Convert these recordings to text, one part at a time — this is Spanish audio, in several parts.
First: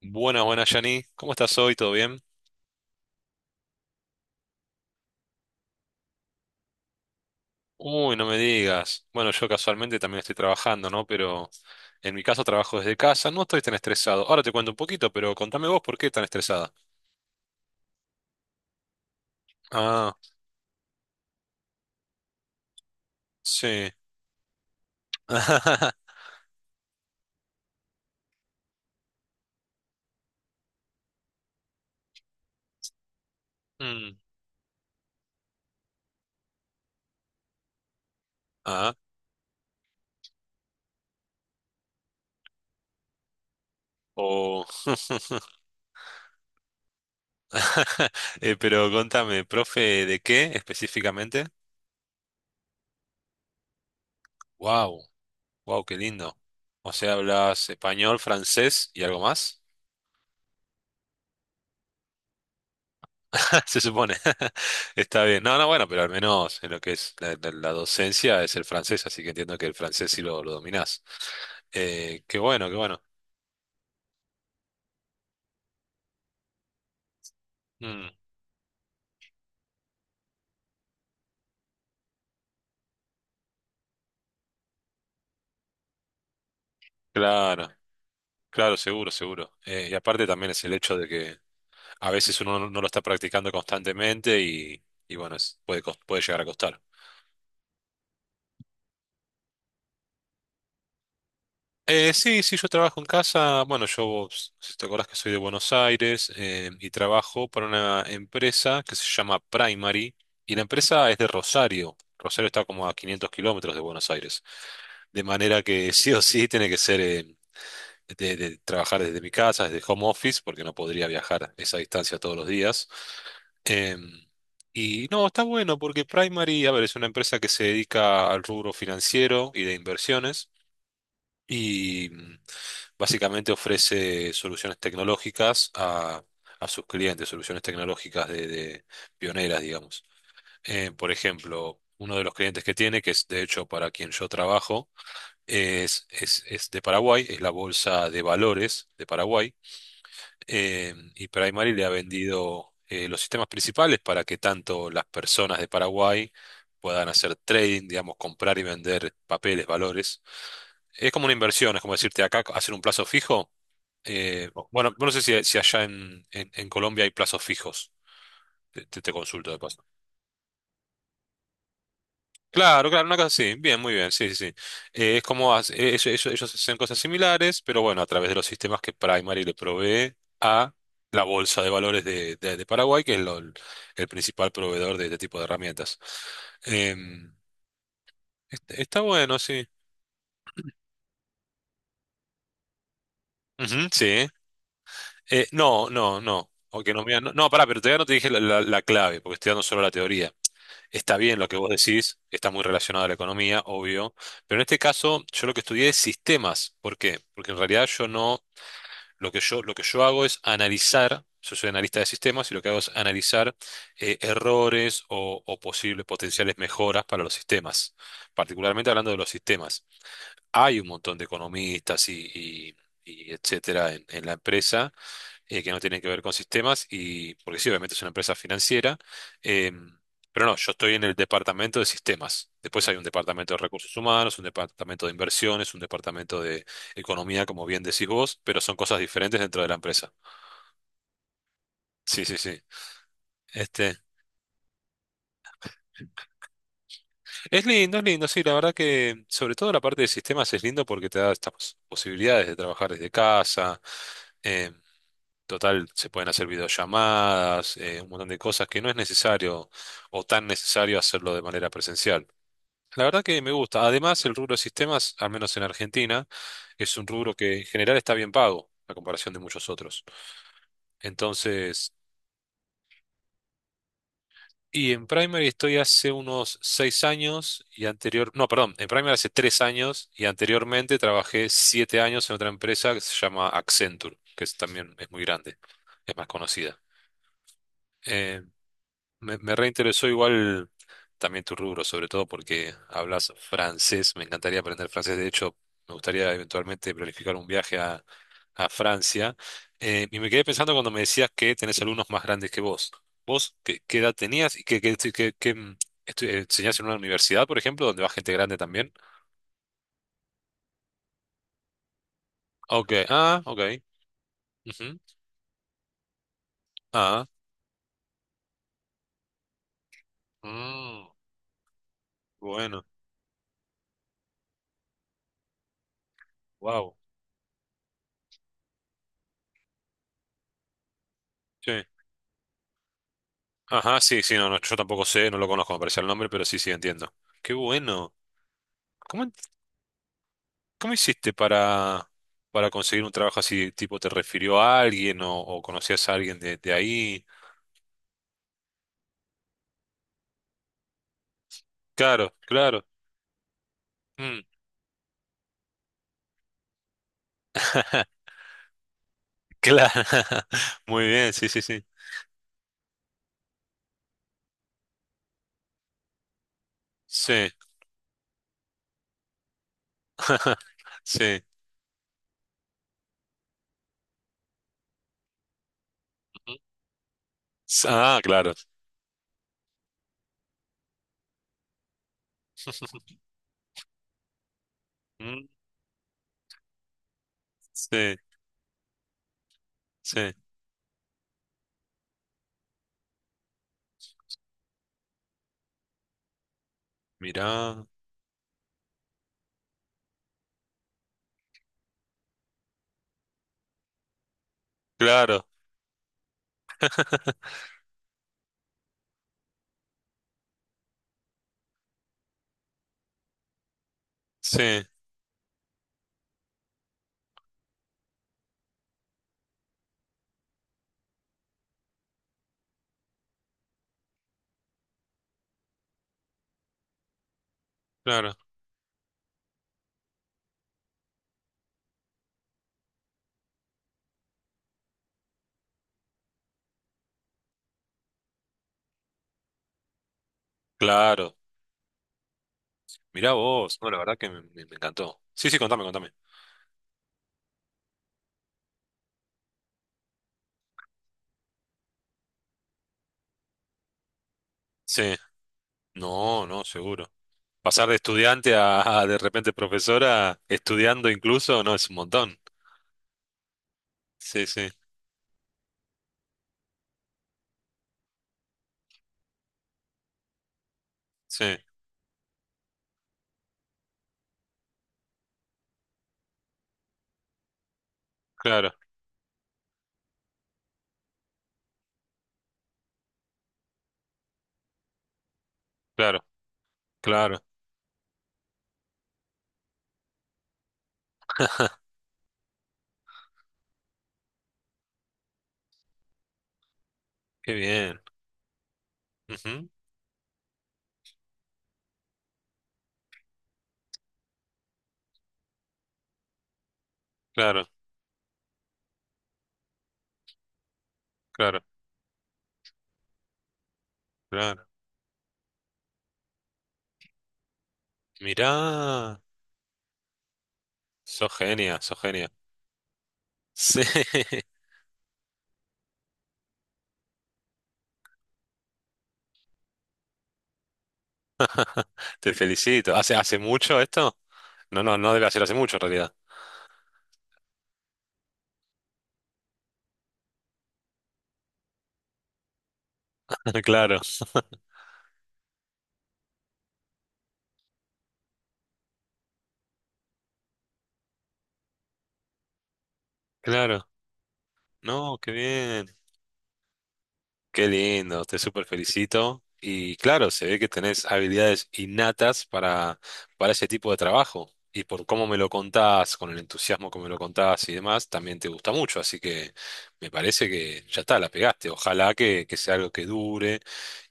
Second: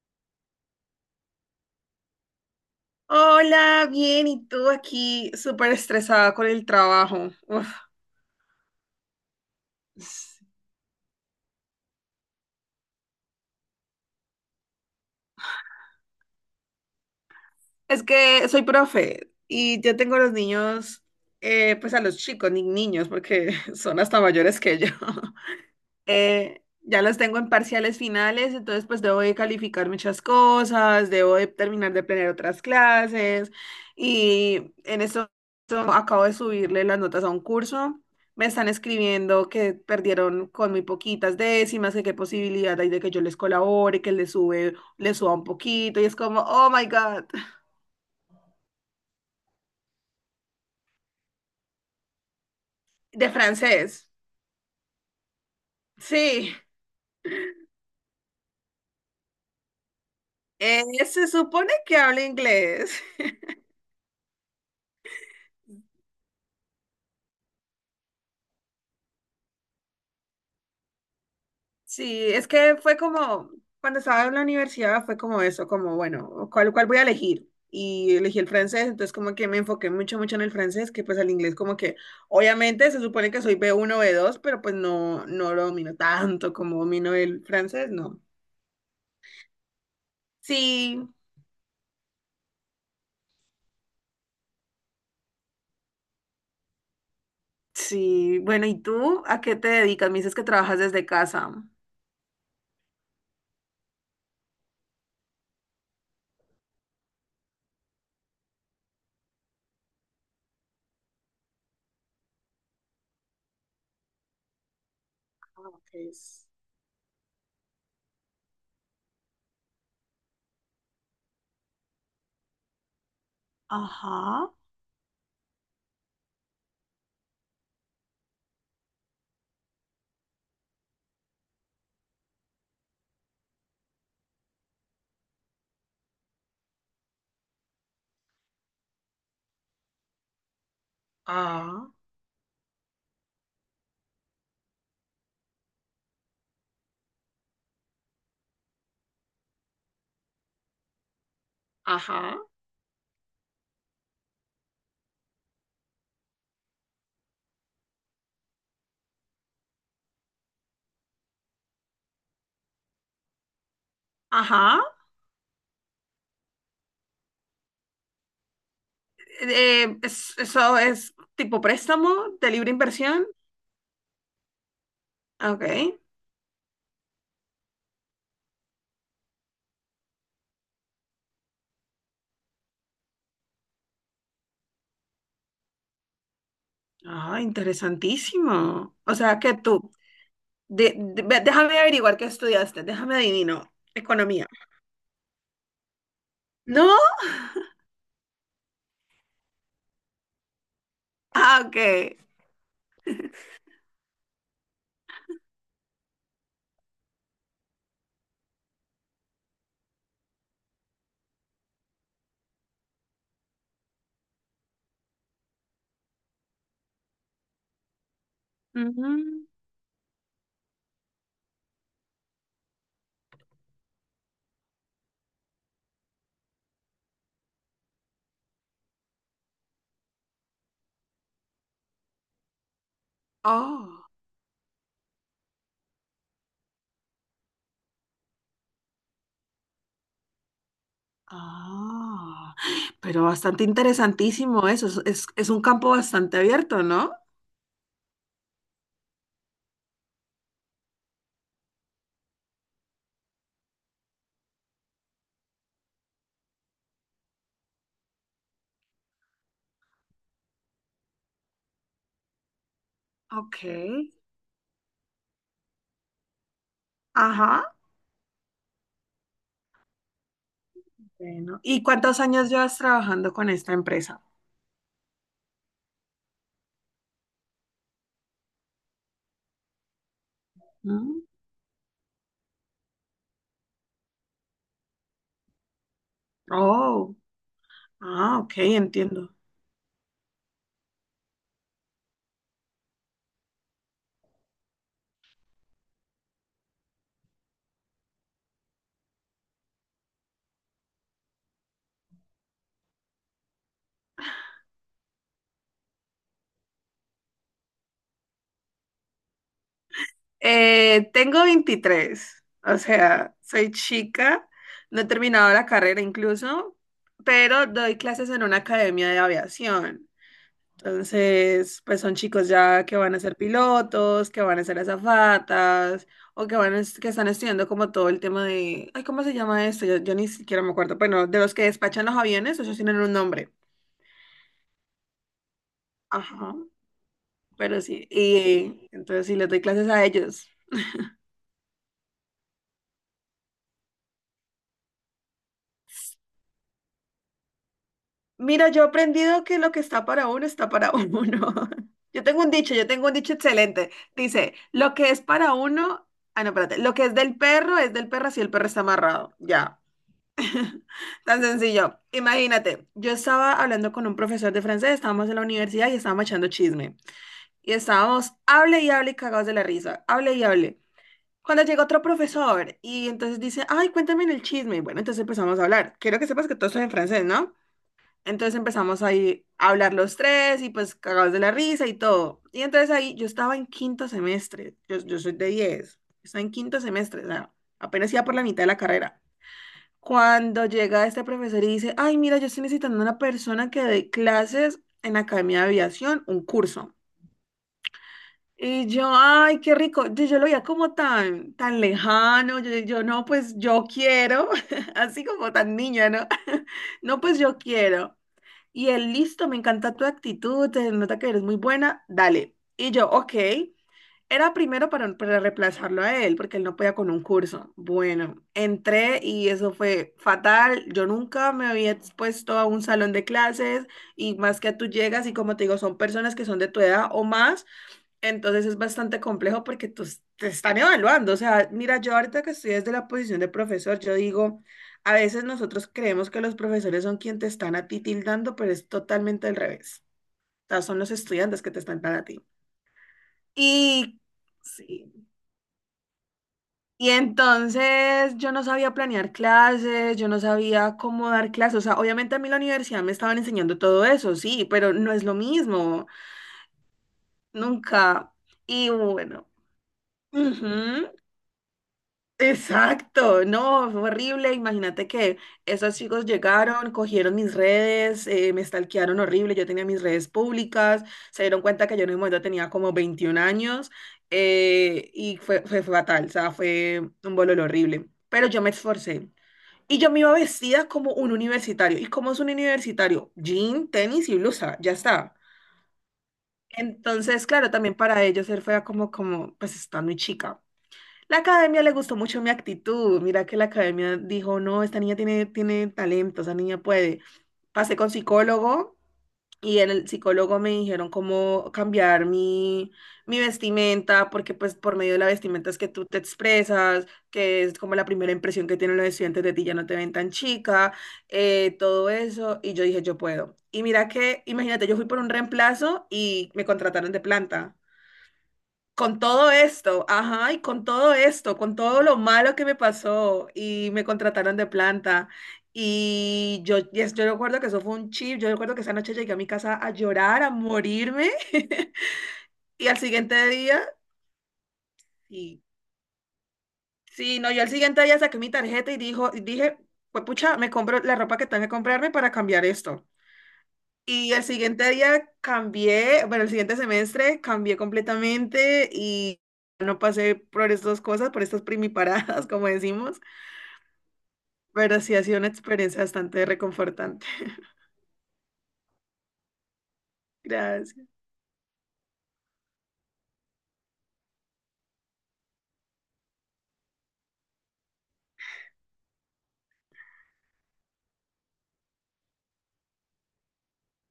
Buenas, buenas, Yani. ¿Cómo estás hoy? ¿Todo bien? Hola, bien, ¿y tú aquí súper estresada con el trabajo? Uf. Uy, no me digas. Bueno, yo casualmente también estoy trabajando, ¿no? Pero en mi caso trabajo desde casa, no estoy tan estresado. Ahora te cuento un poquito, pero contame vos por qué tan estresada. Es que soy profe y yo Ah, tengo a los niños, pues a los chicos, ni niños, porque sí. son hasta mayores que yo. Ya las tengo en parciales finales, entonces pues debo de calificar muchas cosas, debo de terminar de planear otras clases Mm, y en esto acabo de subirle las notas a un curso. Me están ah, escribiendo que perdieron con muy poquitas décimas, que qué posibilidad hay de que yo les colabore, que o... les suba un poquito, y es como, oh my God, pero contame, profe, ¿de qué específicamente? de francés. Wow, wow, qué lindo. Sí, O sea, hablas español, francés y algo más. Se supone que habla inglés. Se supone. Está bien. No, no, bueno, pero al menos en lo que es la docencia es el francés, así que entiendo que el francés sí lo dominás. Sí, Qué es bueno, qué que fue bueno. como, cuando estaba en la universidad fue como eso, como, bueno, ¿cuál voy a elegir? Mm, Y elegí el francés, entonces como que me enfoqué mucho, mucho en el francés, que pues el inglés como que, obviamente se supone que soy B1 B2, pero pues no, no lo domino tanto como domino el claro, francés, no. claro, seguro, seguro. Y aparte también es el hecho de Sí, que a veces uno no lo está practicando constantemente y bueno, puede llegar a costar. sí, bueno, ¿y tú a qué te dedicas? Me dices que trabajas desde casa. Sí, sí, yo trabajo en casa. Bueno, vos, si te acordás que soy de Buenos Aires, y trabajo para una empresa que se llama Primary y la empresa es de Rosario. Rosario está como a 500 kilómetros de Buenos Aires. De manera Ah, que ok. sí o sí tiene que ser, de trabajar desde mi casa, desde home office, porque no podría viajar esa distancia todos los días. Em, Ajá. y no, está bueno porque Primary, a ver, es una empresa que se dedica al rubro financiero y de inversiones y, básicamente ofrece soluciones tecnológicas a sus clientes, soluciones tecnológicas de pioneras, digamos. Por ejemplo, Ah, uno de los clientes que tiene, que es de hecho para quien yo trabajo, es de Paraguay, es la Bolsa de Valores de Paraguay, y Primary le ha ajá, vendido, los sistemas principales para que tanto las personas de Paraguay puedan hacer trading, digamos, comprar y vender papeles, valores. Es como una inversión, es como decirte acá hacer un plazo fijo. Ajá. Bueno, no sé si allá en, en Colombia hay plazos fijos. Te consulto de paso. Eso es tipo préstamo de libre Claro, claro, una inversión. cosa así. Bien, muy bien, sí, sí, sí. Ah, ok. Ellos hacen cosas similares, pero bueno, a través de los sistemas que Primary le provee a la bolsa de valores de Paraguay, que es el principal proveedor de este tipo de herramientas. Em, Ah, interesantísimo. Está O bueno, sea que sí. tú, déjame averiguar qué estudiaste, déjame adivino. Ujú, sí. Economía. No, no, no. ¿No? Aunque no, mira, no, no, pará, pero todavía no te dije la clave, porque estoy dando solo la teoría. Está bien lo que Ah, vos ok. decís, está muy relacionado a la economía, obvio, pero en este caso yo lo que estudié es sistemas. ¿Por qué? Porque en realidad yo no, lo que yo hago es analizar, yo soy analista de sistemas y lo que hago es analizar, errores o posibles potenciales mejoras para los sistemas, particularmente hablando de los Ujú. sistemas. Hay un montón de economistas y etcétera en la empresa, que no tienen que ver con sistemas, y porque sí, obviamente es una empresa financiera, eh, pero no, yo estoy en el departamento de sistemas. Después hay un departamento de recursos Oh. humanos, un departamento de inversiones, un departamento de economía, como bien decís vos, pero son cosas diferentes dentro de la empresa. Sí, sí, Ah, sí. pero bastante Este, interesantísimo eso. Es un campo bastante abierto, ¿no? Es lindo, sí, la verdad que sobre todo la parte de sistemas es lindo porque te da estas posibilidades de trabajar desde casa. eh, Total, se pueden hacer videollamadas, un montón de cosas que no es necesario o tan necesario hacerlo de manera presencial. La verdad que me Ok. gusta. Además, el rubro de sistemas, al menos en Argentina, es un rubro que en Ajá. general está bien pago a comparación de muchos otros. Bueno. ¿Y Entonces, cuántos años llevas trabajando con esta empresa? y en Primary estoy hace unos 6 años y no, perdón, en Primary hace 3 años y anteriormente Mm. trabajé 7 años en otra empresa que se llama Accenture, también es muy grande, es más conocida. Oh. Ah, Eh, ok, entiendo. me reinteresó igual también tu rubro, sobre todo porque hablas francés. Me encantaría aprender francés. De hecho, me gustaría eventualmente planificar un viaje a Francia. Y me quedé pensando cuando me decías que tenés alumnos más grandes que vos. ¿Vos qué edad tenías y enseñás en una universidad, por ejemplo, donde va gente grande también? Tengo 23, o Ok, sea, ah, ok. soy chica, Ujú, no he terminado la carrera incluso, ah, pero doy clases en una academia de aviación. mm, Entonces, pues son chicos bueno, ya que van a ser pilotos, que van a ser azafatas, o que wow. Que están estudiando como todo el tema de, ay, ¿cómo se llama esto? Yo ni siquiera me acuerdo. Bueno, de los que Sí. despachan los aviones, ellos tienen un nombre. Ajá, sí, sí, no, no, yo tampoco sé, no lo conozco, me parece el nombre, pero Ajá, sí, sí, entiendo. Qué pero sí. bueno. Y entonces ¿Cómo, sí les doy clases a ellos. cómo hiciste para conseguir un trabajo así? Tipo, ¿te refirió a alguien o conocías a alguien de ahí? Mira, yo he aprendido que lo que está para uno está para uno. Yo Claro, tengo un dicho, claro. yo tengo un dicho excelente. Mm. Dice, lo que es para uno, ah, no, espérate, lo que es del perro si el perro está amarrado. Ya. Claro. Muy bien, Tan sí, sí, sí. sencillo. Imagínate, yo estaba hablando con un profesor de francés, estábamos en la universidad y estábamos echando chisme. Sí. Y estábamos, hable y hable, y cagados de la risa, hable y hable. Sí. Cuando llega otro profesor y entonces dice, ay, cuéntame el chisme. Bueno, entonces empezamos a hablar. Quiero que sepas que Ujú. todo esto es en francés, ¿no? Ah, claro. Entonces empezamos ahí a hablar los tres y pues cagados de la risa y todo. Y entonces ahí yo estaba en quinto semestre, yo soy Mm, de 10, estaba en quinto semestre, o sea, apenas sí, iba por la mitad de la carrera. sí. Cuando llega este profesor y dice, ay, mira, yo estoy necesitando una persona que dé clases en la Academia de Aviación, un curso. Mirá. Y yo, ay, qué rico, yo lo veía como tan, tan lejano, yo no, pues yo quiero, así Claro. como tan niña, ¿no? No, pues yo quiero. Y él, listo, me encanta tu actitud, se nota que eres muy buena, dale. Y yo, ok. Era Sí, primero para, reemplazarlo a él, porque él no podía con un curso. Bueno, entré y eso fue fatal. Yo nunca me había expuesto a un salón de clases y más que tú llegas y como te digo, son personas que son de tu edad o más, claro. entonces es bastante complejo porque te están evaluando. O sea, mira, yo ahorita que estoy desde la posición de profesor, yo digo, a veces nosotros creemos que los profesores son quienes te están a ti tildando, pero es totalmente al revés. O sea, son los Claro. estudiantes que te están dando a ti. Mirá vos. No, la verdad Y que me sí. encantó. Sí, sí, contame, contame. Y entonces yo no sabía planear clases, yo no sabía cómo dar clases. O sea, obviamente a mí en la universidad me estaban enseñando todo eso, sí, pero no Sí. es lo mismo. No, no, seguro. Pasar de Nunca. estudiante Y a de bueno. repente profesora, Ujú. estudiando incluso, no, es un montón. Exacto, no, fue Sí, horrible. sí, Imagínate que esos chicos llegaron, cogieron mis redes, me stalkearon horrible. Yo tenía mis redes públicas, sí, se dieron cuenta que yo en ese momento tenía como 21 años, y fue fatal, o sea, fue un bololo horrible. Pero yo me claro, esforcé y yo me iba vestida como un universitario. ¿Y cómo es un universitario? Jean, tenis y blusa, ya está. claro, claro, Entonces, claro, también para ellos ser fea como, pues está muy chica. La academia le gustó mucho mi actitud. Mira que la academia dijo, no, esta niña tiene talento, esta niña puede. qué Pasé bien. con psicólogo Ujú, y en el psicólogo me dijeron cómo cambiar mi vestimenta, porque pues por medio de la vestimenta es que tú te expresas, que claro, es como la primera impresión que tienen los estudiantes de ti, ya no te ven tan chica, claro, todo eso. Y yo dije, yo puedo. Y mira que, claro. imagínate, yo fui por un reemplazo y me contrataron de planta Mirá, con todo esto, ajá, y con todo sos esto, con genia, sos todo lo genia. malo que me pasó Sí, y me contrataron de planta. Y yo, yes, yo recuerdo que eso fue un chip, yo recuerdo que esa noche llegué a mi casa a llorar, a morirme. te Y felicito. al Hace siguiente día, mucho esto? No, no, no debe ser hace y mucho en realidad. sí, no, yo al siguiente día saqué mi tarjeta y y dije, pues pucha, me compro la ropa que tengo que comprarme para cambiar esto. Claro, Y el siguiente día cambié, bueno, el siguiente semestre cambié completamente y no pasé por estas cosas, por estas primiparadas, como decimos, claro. pero sí No, ha qué sido una bien. experiencia bastante reconfortante. Qué lindo, te súper felicito. Y claro, se ve que Gracias. tenés habilidades innatas para ese tipo de trabajo. Y por cómo me lo contás, con el entusiasmo que me lo contás y demás, también te gusta mucho. Así que me parece que ya está, la pegaste. Ojalá que sea algo que dure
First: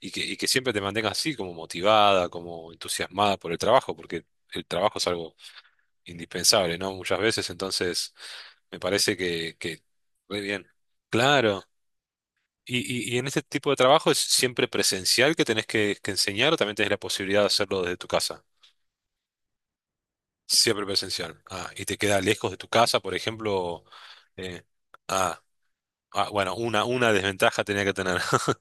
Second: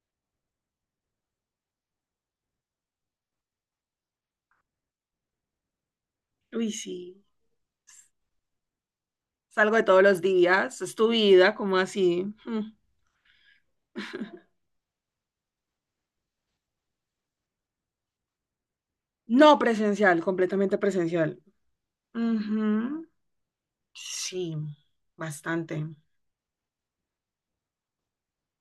y que siempre te mantengas así, como motivada, como entusiasmada por el trabajo, porque el trabajo es algo Uy, indispensable, ¿no? Muchas sí. veces, entonces me parece que, Salgo que, de todos los muy bien. días, es tu vida, Claro. como así. Mm. Y en este tipo de trabajo es siempre presencial que tenés que enseñar o también tenés la posibilidad de hacerlo desde tu casa. No presencial, completamente Siempre presencial. presencial. Ah, y te queda lejos de tu casa, Ujú. por ejemplo. Sí, eh, ah, bastante. ah, bueno, una desventaja tenía que tener.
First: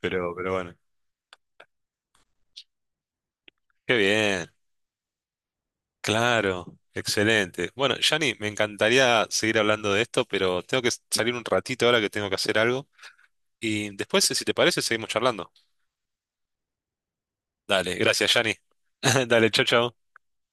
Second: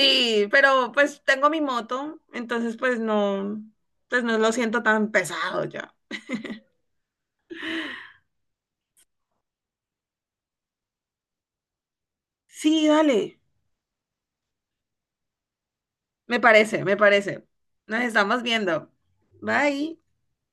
Pero, pero bueno. pero pues tengo mi moto, entonces Qué pues no bien. lo siento tan pesado ya. Claro. Excelente. Bueno, Yanni, me encantaría seguir hablando de esto, pero tengo que salir un ratito ahora que tengo que hacer algo. Sí, dale. Y después, si te parece, seguimos charlando. Me parece, me parece. Dale, Nos gracias, estamos Yanni. viendo. Dale, chau, chau. Bye.